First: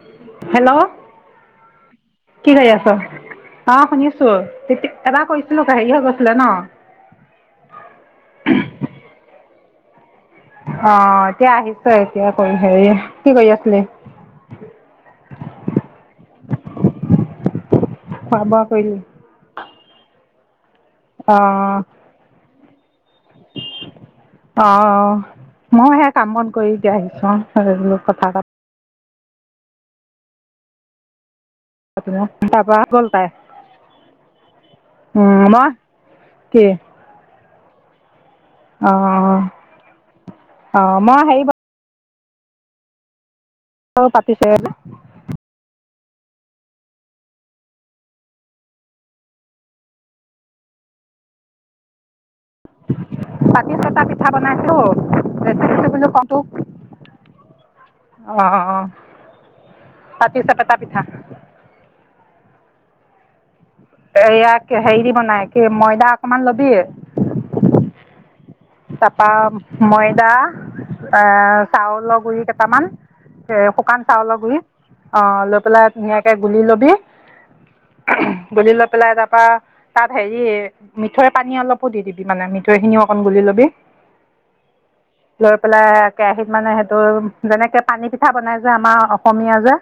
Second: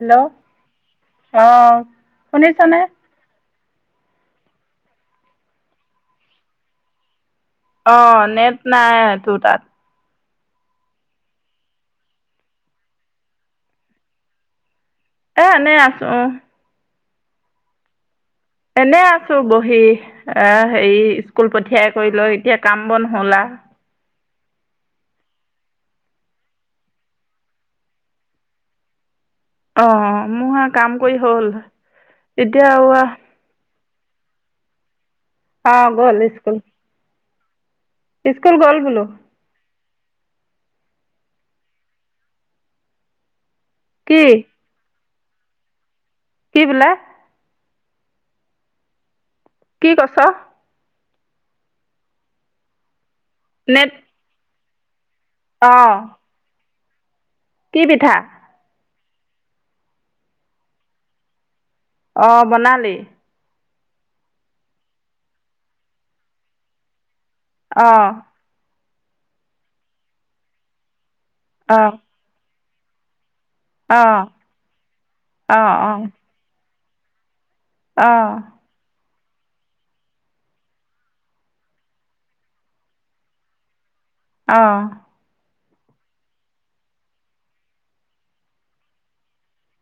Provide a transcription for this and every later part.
Hello অঁ কি কৰি শুনিছনে আছ? অ শুনিছো তেতিয়া এবাৰ কৈছিলো হেৰি হৈ গৈছিলে ন অ নেট নাই তোৰ তাত অ এতিয়া আহিছ এতিয়া কৰি হেৰি কি কৰি আছিলি এ এনেই আছো অ খোৱা বোৱা কৰিলি এনে আছো বহি অঁ হেৰি অ স্কুল পঠিয়াই কৰি ল এতিয়া কাম বন হ'লা অ মই সে কাম বন কৰি দি আহিছো অ কথা প অ মোৰ কাম কৰি হ'ল তুম এতিয়া পাপা বল উম ম অ গ'ল স্কুল কি স্কুল গল অ বোলো অ মই সেৰি কি পতি চে ন কি বোলে কি কছ পাতি নেট চেপা পিঠা বনালো অ অ [unintelligible] কওঁটো কি পিঠা অ' অ'। পাতিচেপেটা পিঠা। অ' বনালি? এয়াক হেৰি দি বনায় কি, ময়দা অকমান ল'বি। অ তাৰপা ময়দা এ অ চাউলৰ গুৰি কেইট তামান এ অ অ শুকান চাউলৰ গুৰি, অ' লৈ পেলাই ধুনীয়াকে গুলি ল'বি। অ গুলি লৈ পেলাই তাত পা, তাত হেৰি মিঠৈৰ পানী অলপো দি দিবি মানে মিঠৈখিনি অকণ গুলি ল'বি। বি অ'। লৈ পেলাই কেৰাহীত মানে সেইটো, যেনেকে পানীপিঠা বনায় যে আমাৰ অসমীয়া যে।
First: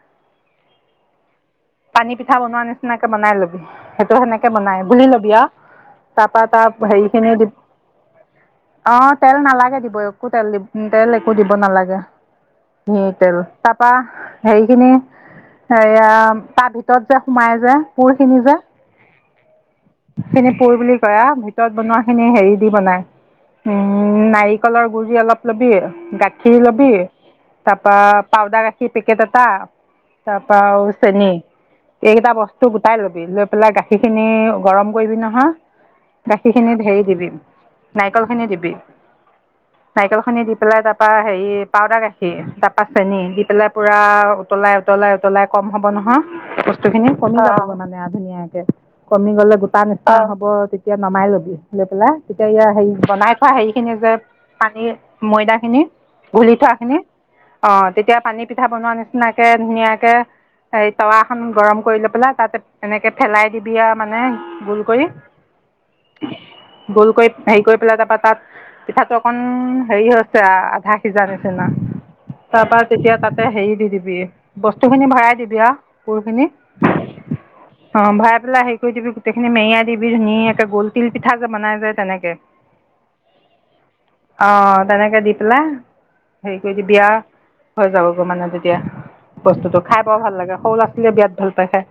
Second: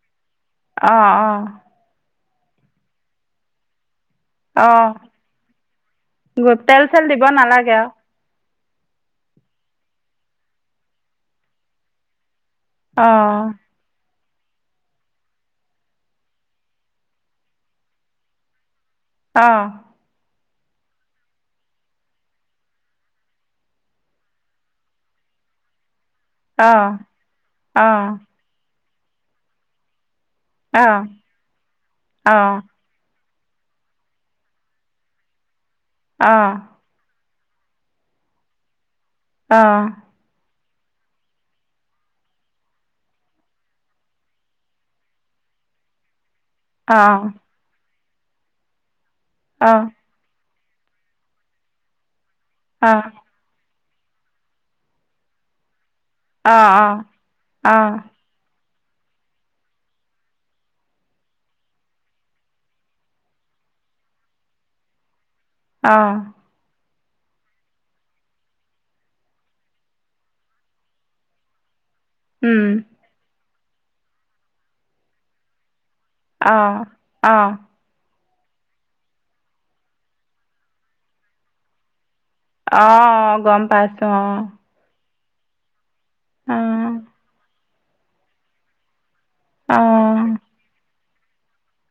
অ' অ'। পানীপিঠা বনোৱা নিচিনাকে বনাই ল'বি। সেইটো হেনেকে বনায়, অঁ গুলি ল'বি আও। তাৰপা তাত তেল চেল দিব হেৰিখিনি দি নালাগে আৰু অ' তেল নালাগে দিব, একো তেল দি তেল একো দিব নালাগে। [unintelligible] তেল, অঁ তাৰপা হেৰিখিনি, সেয়া, তাৰ ভিতৰত যে সোমাই যে পোৰখিনি যে। অ'। সেখিনি পোৰ বুলি কয় আও, ভিতৰত বনোৱাখিনি হেৰি দি বনায়। উম নাৰিকলৰ গুৰি অলপ ল'বি। গাখীৰ অঁ ল'বি। তাৰপা পাউদাৰ গাখীৰ কি পিকেট এটা তাৰ পৰা আৰু অঁ চেনী, অঁ এইকেইটা অঁ বস্তু গোটাই ল'বি। লৈ পেলাই গাখীৰখিনি গৰম কৰিবি নহয়। গাখীৰখিনিত হেৰি দিবি নাৰিকলখিনি দিবি। অঁ অঁ নাৰিকলখিনি দি পেলাই তাপা হেৰি, পাউদাৰ গাখীৰ, তাপা চেনি দি পেলাই পুৰা উতলাই-উতলাই, উতলাই কম হ'ব নহয় অঁ বস্তুখিনি, কমি যাবগৈ মানে ধুনীয়াকে কমি গ'লে অঁ অঁ গোটা নিচিনা হ'ব। তেতিয়া নমাই ল'বি, লৈ পেলাই তেতিয়া হেৰি, অঁ বনাই খোৱা হেৰি। খিনি যে, পানীৰ ময়দা খিনি গুলি থোৱা অঁ খিনি, অ অঁ তেতিয়া পানী পিঠা বনোৱা নিচিনাকে ধুনীয়াকে, হেই তাৱখন গৰম কৰি লৈ পেলাই তাতে এনেকে ফেলাই দিবি আও মানে গোল কৰি। অহ গুলকৈ হেৰি কৰি পেলাই তাৰপৰা তাত পিঠাটো অকন হেৰি হৈছে আ আধা সিজা নিচিনা। তাৰপৰা তেতিয়া তাত হেৰি দি দিবি, বস্তু খিনি ভৰাই দিবি আ। কাপোৰখিনি, অঁ অঁ অঁ ভাই ঘিলা হেৰি কৰি দিবি গোটেইখিনি মেৰিয়াই দিবি ধুনীয়াকে গুল তিল পিঠা বনাই যে তেনেকে অঁ গম পাইছো আও পেলে হেৰি কৰি দিবি আও হৈ যাবগৈ মানে তেতিয়া। বস্তুটো, খাই বৰ অঁ ভাল লাগে সৌলা বিৰাট ভাল পাই খাই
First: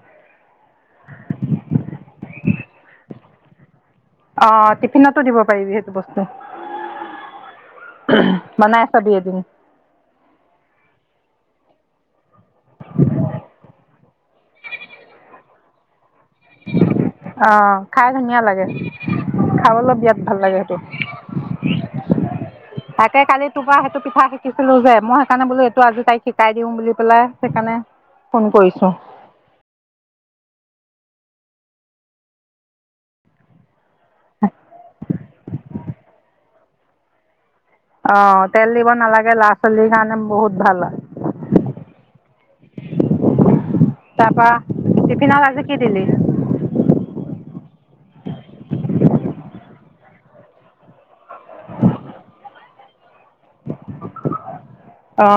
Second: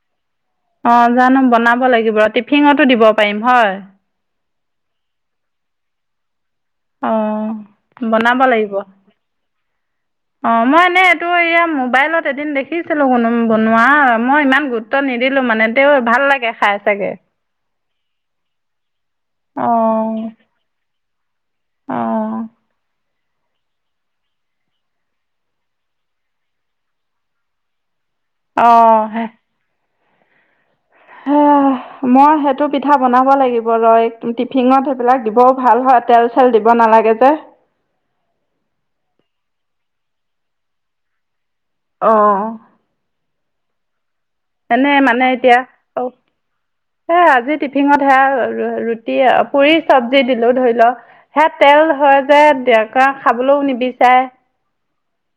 অঁ জানো বনাব লাগিব টিফিনতো দিব পাৰিম হয় অঁ, টিফিনতো দিব পাৰিবি সেইটো বস্তু। অ বনাব লাগিব। বনাই চাবি এদিন অ মই এনেই এইটো এয়া মো মোবাইলত এদিন দেখিছিলো কোনো বনোৱা, মই ইমান গুৰুত্ব নিদিলো মানে তেওঁ অঁ খাই ধুনীয়া লাগে, খাবলৈ অঁ বিৰাট ভাল লাগে সেইটো। অঁ তাকে কালি তোমাৰ পৰা সেইটো পিঠা শিকিছিলো যে, মই সেইকাৰণে বোলো এইটো আজি তাইক শিকাই দিও বুলি পেলাই সেইকাৰণে ফোন কৰিছোঁ অহ হে হেয়া মই সেইটো পিঠা বনাব লাগিব লয় টিফিনত সেইবিলাক দিবও ভাল হয়, তেল তেল দিব নালাগে যে অ তেল দিব নালাগে, ল'ৰা-ছোৱালীৰ কাৰণে বহুত ভাল হয়। অহ [inaudible] তাৰপৰা, টিফিনত এতিয়া আজি কি দিলি? অঁ এই আজি টিফিনত সেয়া ৰ-ৰ-ৰুটি অ পুৰি চব্জি দিলো ধৰি ল সেয়া তেল হৈ যায় দিয়ক কাৰ খাবলৈও নিবিচাৰে, অ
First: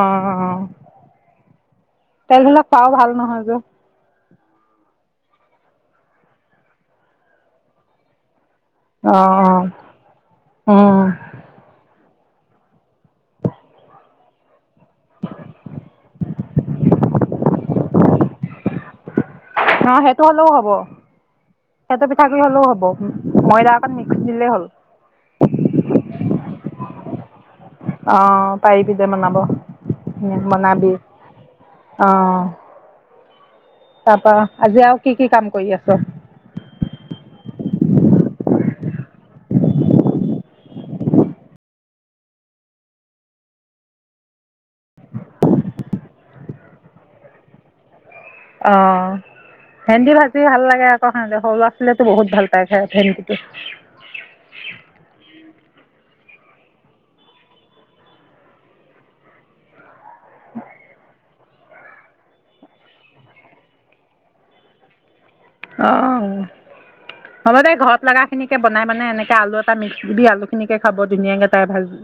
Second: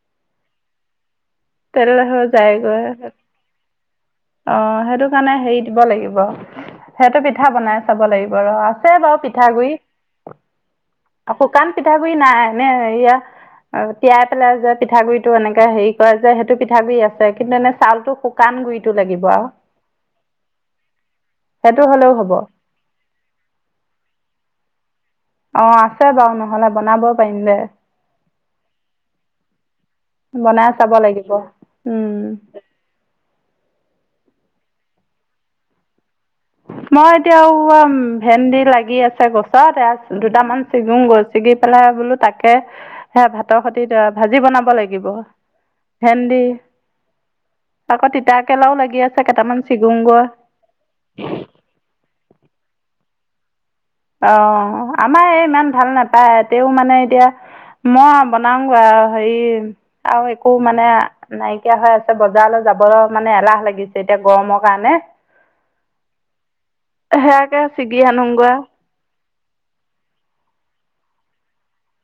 তেল হৈ তেল বিলাক পাও ভাল যায়গৈ নহয় যে । অ সেইটো কাৰণে হেৰি দিব লাগিব সিইটো পিঠা বনাই চাব লাগিব। বাৰ আছে বাৰু অঁ পিঠাগুৰি অঁ শুকান পিঠাগু। গুৰি নাই এনে এইয়া তিয়াই পেলাই যে পিঠাগুৰি টো এনেকে হেৰি কৰে। যে সেইটো পিঠাগুৰি আছে কিন্তু এনে চাউলটো শুকান গুৰিটো লাগিব আৰু, অ সেইটো হ'লেও হ'ব সেইটো পিঠাগুৰি হ'লেও হ'ব ময়দা অকণ মিক্স দিলেই হ'ল। অ আছে বাৰু নহলে বনাব। পাৰিম দে আহ পাৰিবি দে বনাব বনাই চাব বনাবি লাগিব উম। তাপা আজি আৰু কি কি কাম কৰি আছ? মই এতিয়া ভেন্দি লাগি আছে গছত দুটামান চিঙুংগৈ ছিগি পেলাই বোলো তাকে স ভাতৰ সতে ভাজি বনাব লাগিব ভেন্দি আকৌ' অ তিতাকেৰেলাও লাগি আছে কেইটামান ভেন্দি ছিগুংগৈ ভাজি ভাল লাগে আকৌ। দে সৰু লৰা ছোৱালীৱে টো বহুত ভাল পায় খাই ভেন্দিটো। অ আমাৰ এই ইমান ভাল নাপায় তেওঁ মানে এতিয়া মই বনাও হেৰি ' আৰু একো মানে' নাইকিয়া হৈ আছে বজাৰলৈ যাব মানে এলাহ লাগিছে এতিয়া গৰমৰ কাৰণে অ হ'ব সেয়াকে দে ছিগি ঘৰত লগা আনোগৈ খিনিকে বনাই বনাই এনেকে' এ আলু এটা মিক্স দি আলু খিনিকে খাব ধুনীয়াকে এ তাই ভাজি।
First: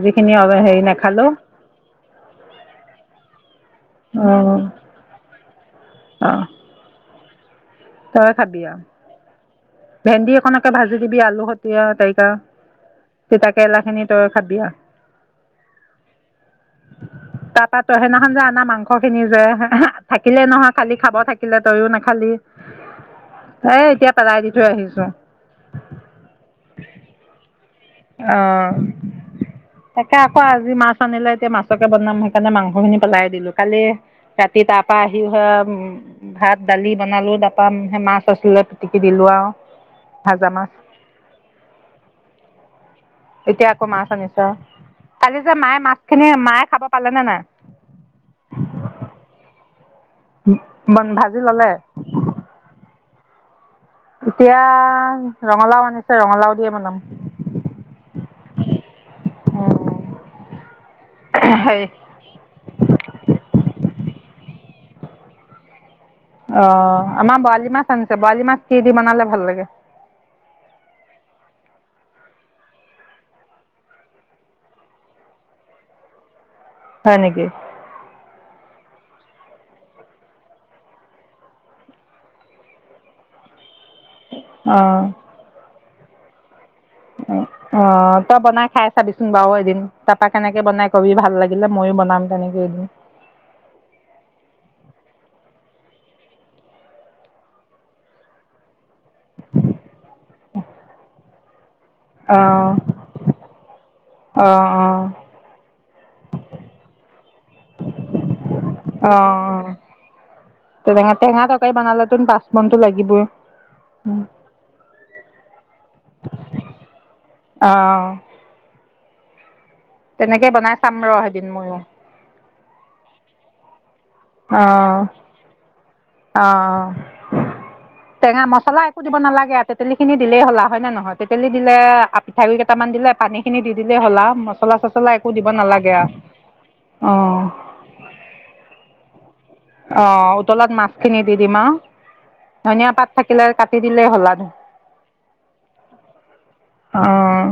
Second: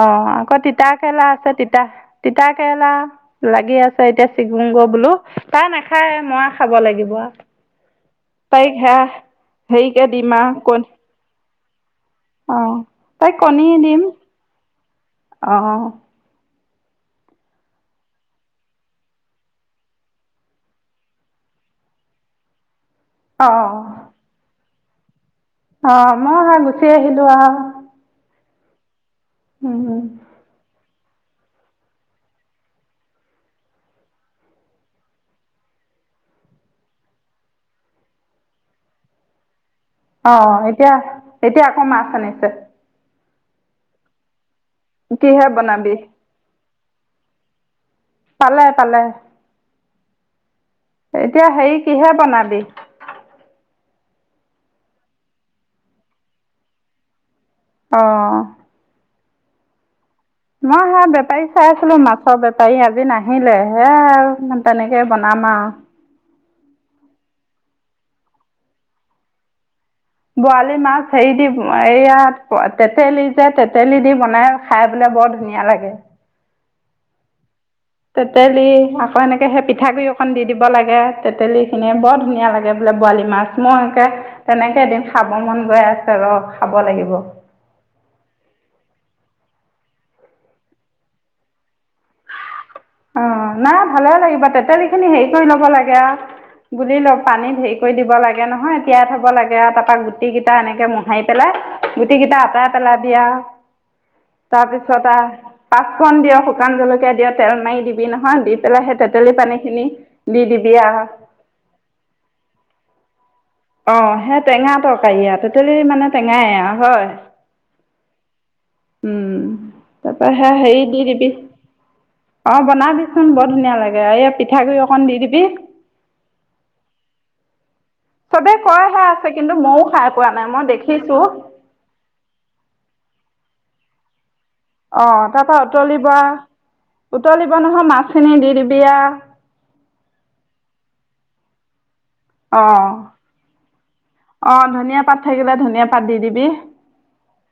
অ আকৌ হেৰি তিতা কেৰেলা নাখালেও আছে তিতা তিতা কেৰেলা লাগি আছে এতিয়া অঁ চিগুং গৈ বোলো তাই নাখায় অঁ মই খাব লাগিব আৰু' তই খাবি আৰু হেৰিকে ভেন্দি এখনকে ভাজি দিবি আলুহত। এতিয়া ত। আহ তাই কণী দিম তই আহ। তাৰপা তই সেইদিনাখন যে আনা মাংস খিনি যে থাকিলে নহয় খালি খাব থাকিলে তইও নাখালি ' অ এ এতিয়া পেলাই দি থৈ আহিছো। চ। অ মই হে গুচি আহিলো আও। অঁ। তাকে আকৌ আজি মাছ, নিলে এতিয়া মাছকে বনাম সেইকাৰণে মাংস খিনি পেলাই দিলো কালি ৰাতি তাৰ পৰা আহি হে ভাত দালি বনালো তাৰপা মাছ আছিলে পিটিকি দিলো আৰু অ ভাজা মাছ এতিয়া এতিয়া আকৌ মাছ আনিছে। এতিয়া আকৌ মাছ আনিছে। কালি কিহে যে মায়ে বনাবি মাছখিনি মায়ে খাব পালেনে নাই? পালে পালে ভাজি এতিয়া ল'লে হেৰি কিহে বনাবি? এতিয়া, ৰঙালাও আনিছে ৰঙালাও দিয়ে বনাম। অ'। উম মই হে বেপাৰীক চাই আছিলো, মাছৰ বেপাৰী আজি নাহিলে সেয়াই আৰু। তেনেকেই বনাম আৰু। অ' আমাৰ বৰালি মাছ আনিছে, বৰালি মাছ কি দি বনালে ভাল লাগে? বৰালি মাছ হেৰি দি, এইয়াত তেঁতেলী যে তেঁতেলী দি বনাই খাই বোলে বৰ ধুনীয়া লাগে। হয় নেকি? তেঁতেলী, আকৌ এনেকে সেই পিঠাগুৰি অকন দি দিব লাগে, তেঁতেলীখিনি বৰ ধুনীয়া লাগে বোলে বৰালি মাছ, মই। কে, তেনেকে অঁ এদিন খাব মন গৈ আছে। [unintelligible] অ' তই বনাই খাই চাবিচো বাৰু এদিনজ তাৰপা কেনেকে বনাই ক'বি ভাল লাগিলে ময়ো বনাম তেনেকে। এদিন। অ' নাই, ভালে লাগিব তেঁতেলী খিনি হেৰি কৰি ল'ব লাগে আও, গুলি ল পানীত হেৰি কৰি দিব লাগে নহয় তিয়াই থ'ব লাগে আও, তাৰপা গু টিকিটা এনেকে মুহাই পেলাই গুটিকেইটা আঁতৰাই অ' পেলাবি আও। অ' অ' তাৰপিছত আহ, পাঁচপূৰণ দিয়, শুকান জলকীয়া দিয় তেল মাৰি দিবি নহয়, দি পেলাই সেই তেতেলী অ'। পানীখিনি দি দিবি আৰু তেনেকে টেঙা-তৰকাৰী বনালেতোন পাঁচপূৰণ লাগিবই। অ' সেই টেঙা-তৰকাৰী আৰু তেঁতেলী মানে টেঙাই আৰু হয়। অ' উম। তাৰপৰা তেনেকে বনাই চাম ৰ এদিন ময়ো। অ' বনাবিচোন বৰ ধুনীয়া লাগে। এই পিঠাগুৰি অ' অকণ দি দিবি। অ'। চবেই টেঙা-মচলা একো কয়হে দিব আছে নালাগে কিন্তু আৰু ময়ো খাই তেঁতেলীখিনি পোৱা দিলেই নাই হ'ল মই আও হয় নে নহয়? দেখিছোঁ তেঁতেলী দিলে আপ পিঠাগুৰি কেটামান দিলে, পানীখিনি দি দিলে হ'ল আও। মচ অ' তাৰপা উতলিব আও, অ' উতলিব নহয় মাছখিনি দি দিবি আও। অ' উতলাত মাছখিনি দি দিম আৰু। অঁ ধনিয়া পাত থাকিলে কাটি দিলে হ'ল আও। অঁ ধনিয়া পাত থাকিলে ধনিয়া পাত দি দিবি অ'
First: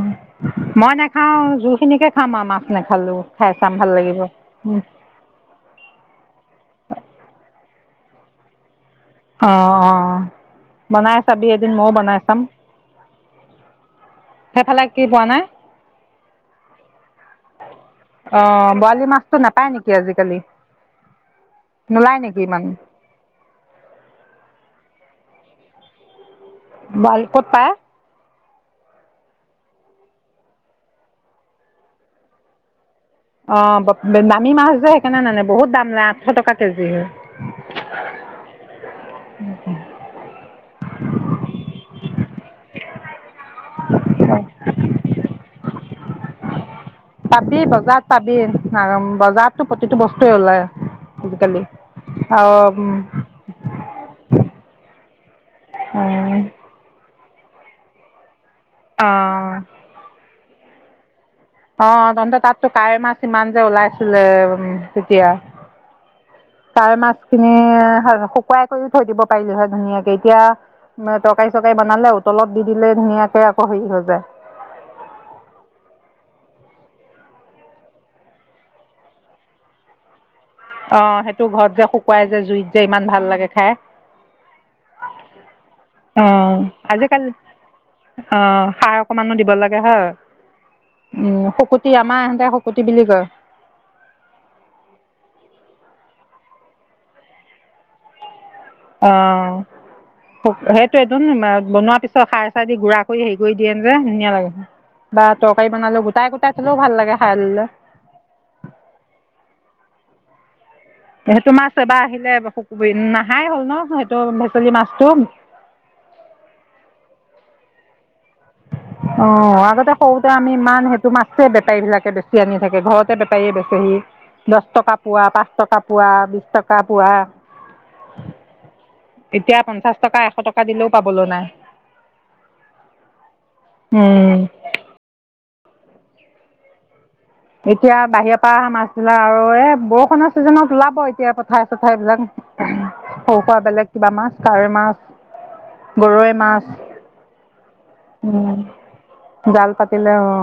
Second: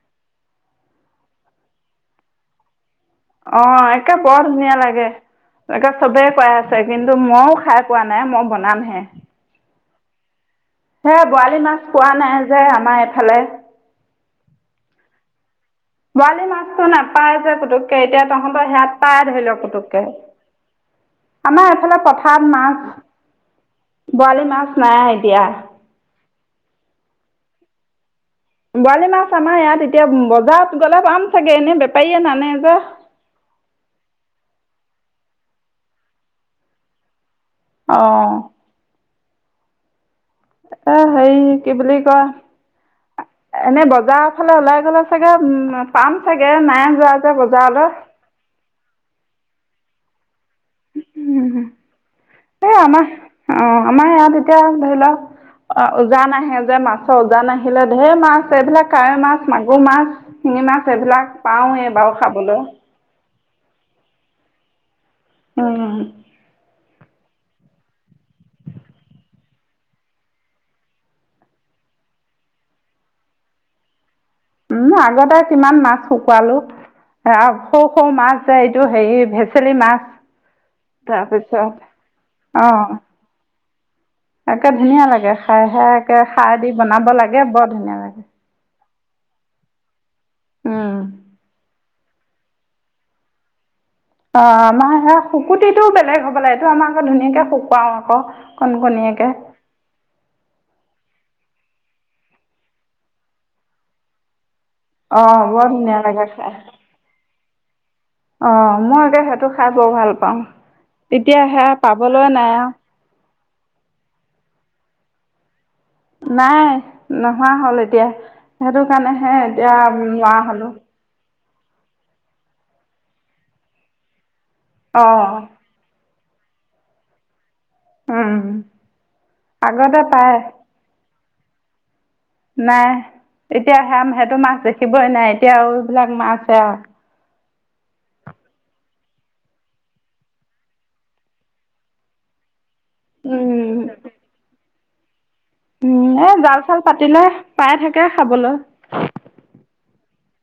মই নাখাও জু খিনিকে খাম আৰু মাছ নে অ একে বৰ ধুনীয়া লাগে তাকে চবে কই আছে । কিন্তু মও খাই পোৱা নাই মই বনামহে । অঁ অঁ সে বনাই চাবি বৰালি এদিন মাছ ময়ো পোৱা বনাই চাম নাই যে আমাৰ এইফালে । সেইফালে কি বনাই? বৰালি মাছ‌টো নাপাই যে পুতুককে এতিয়া তহঁতৰ অঁ সেয়াত বৰালি পাই মাছটো ধৰি লওক নাপায় নেকি পুতুককে আজিকালি আমাৰ এফালে নোলায় নেকি পথাৰত ইমান মাছ‌ ' বৰালি মাছ নাই এতিয়া বাল ক'ত পায়? বৰালি মাছ আমাৰ ইয়াত এতিয়া বজাৰত গ'লে পাম চাগে এনে বেপাৰীয়ে নানে যে‌? অ দামী মাছ যে সেইকাৰনে নানে বহুত দাম লয় আঠশ টকা কেজি‌ । অ উম এ সেই কি বুলি কয়‌, এনে বজাৰৰ ফালে ওলাই গলে চাগে উ পাম চাগে নাই যোৱা যে পাবি বজাৰলৈ । বজাৰত ওলাই উ এই আমাৰ অ আমাৰ ইয়াত এতিয়া ধৰি লওক উজান আহে যে মাছ, চ উজান আহিলে ধেই মাছ - এইবিলাক কাৱৈ মাছ অঁ মাগুৰ মাছ শিঙিমাছ এইবিলাক অ পাওঁৱেই বাৰু তহন্ত খাবলৈ তাতো কাৱৈ মাছ ইমান যে ওলাইছিলে উম তেতিয়া উম কাৱৈ মাছ, খিনি শুকুৱাই কৰিও থৈ দিব পাৰিলো হয় ধুনীয়াকে এতিয়া তৰকাৰী চৰকাৰী বনালে উতলত দি দিলে ধুনীয়াকে আকৌ হেৰি হৈ যায় । উম আগতে কিমান মাছ শুকুৱালো সৰু সৰু মাছ যে এইটো হেৰি ভেচেলি মাছ । অ সেইটো ঘৰত যে শুকুৱাই যে জুইত যে ইমান ভাল লাগে খাই তাকে ধুনীয়া লাগে খাই সে একে অ খাৰ দি বনাব আজিকালি লাগে বৰ ধুনীয়া লাগে অ সাৰ অকমানো দিব লাগে হয় উম । আমাৰ এহেতে শুকতি বুলি কয় । অ আমাৰ সেয়াত শুকুতিটো বেলেগ হব লাগে এইটো আমাৰ আকৌ ধুনীয়াকে শুকুৱাও আকৌ কণ অ কণীয়াকে সেইটোৱে বনোৱাৰ পিছত খাৰ চাৰ দি গুৰা কৰি হেৰি কৰি দিয়ে যে ধুনীয়া লাগে । বা অ', বৰ তৰকাৰী ধুনীয়া বনালেও লাগে গোটাই খাই। গোটাই থলেও ভাল লাগে খালে অ মই একে সেইটো খাই বৰ ভাল পাওঁ । সেইটো মাছ এবাৰ আহিলে হুকুৱাবী খাই হ'ল ন সেইটো ভেচেলি মাছটো? নাই নোহোৱা হ'ল এতিয়া সেইটো কাৰণেহে অ' এতিয়া আগতে সৰুতে নোৱাৰা আমি হ'লো। ইমান সেইটো মাছ বেপাৰীবিলাকে বেছি আনি থাকে ঘৰতে বেপাৰীয়ে বেচেহি। দশটকা পোৱা, অ', পাঁচটকা পোৱা। বিশটকা পোৱা। উম, এতিয়া আগতে পঞ্চাশ টকা- পায়, এশ টকা দিলেও পাব বলৈ নাই। নাই। এতিয়া সেয়া- উম সেইটো মাছ দেখিবই নাই। এতিয়া আও এইবিলাক মাছহে আও এতিয়া বাহিৰৰ পৰা অহা মাছবিলাক আৰু এ বৰষুণৰ ছিজনত ওলাব এতিয়া পথাৰে-চথাৰবিলাক সৰু-সুৰা উম, বেলেগ কিবা মাছ, কাৱৈ মাছ উম এ গৰৈ মাছ জাল-চাল পাতিলে। পাই থাকে, খাবলৈ। উম জাল পাতিলে অ'।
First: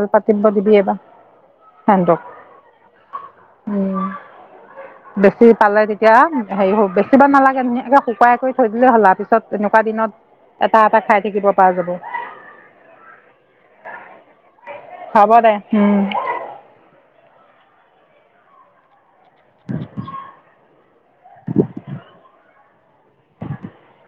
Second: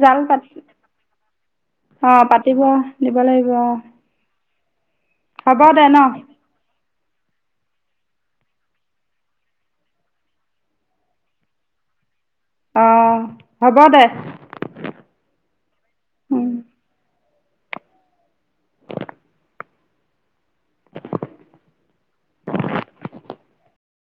জাল পাতি, সিহঁতক অ' পাতিব দিব লাগিব অ'। উম বেছি হ'ব পালে দে ন? তেতিয়া হেৰি হ বেছি কিবা নালাগে ধুনীয়াকে শুকুৱাই কৰি থৈ দিলে হ'ল আও। পিছত এনেকুৱা দিনত এটা-এটা খাই থাকিব পৰা যাব। অ', হ'ব দে। হ'ব দে, হুম। উম।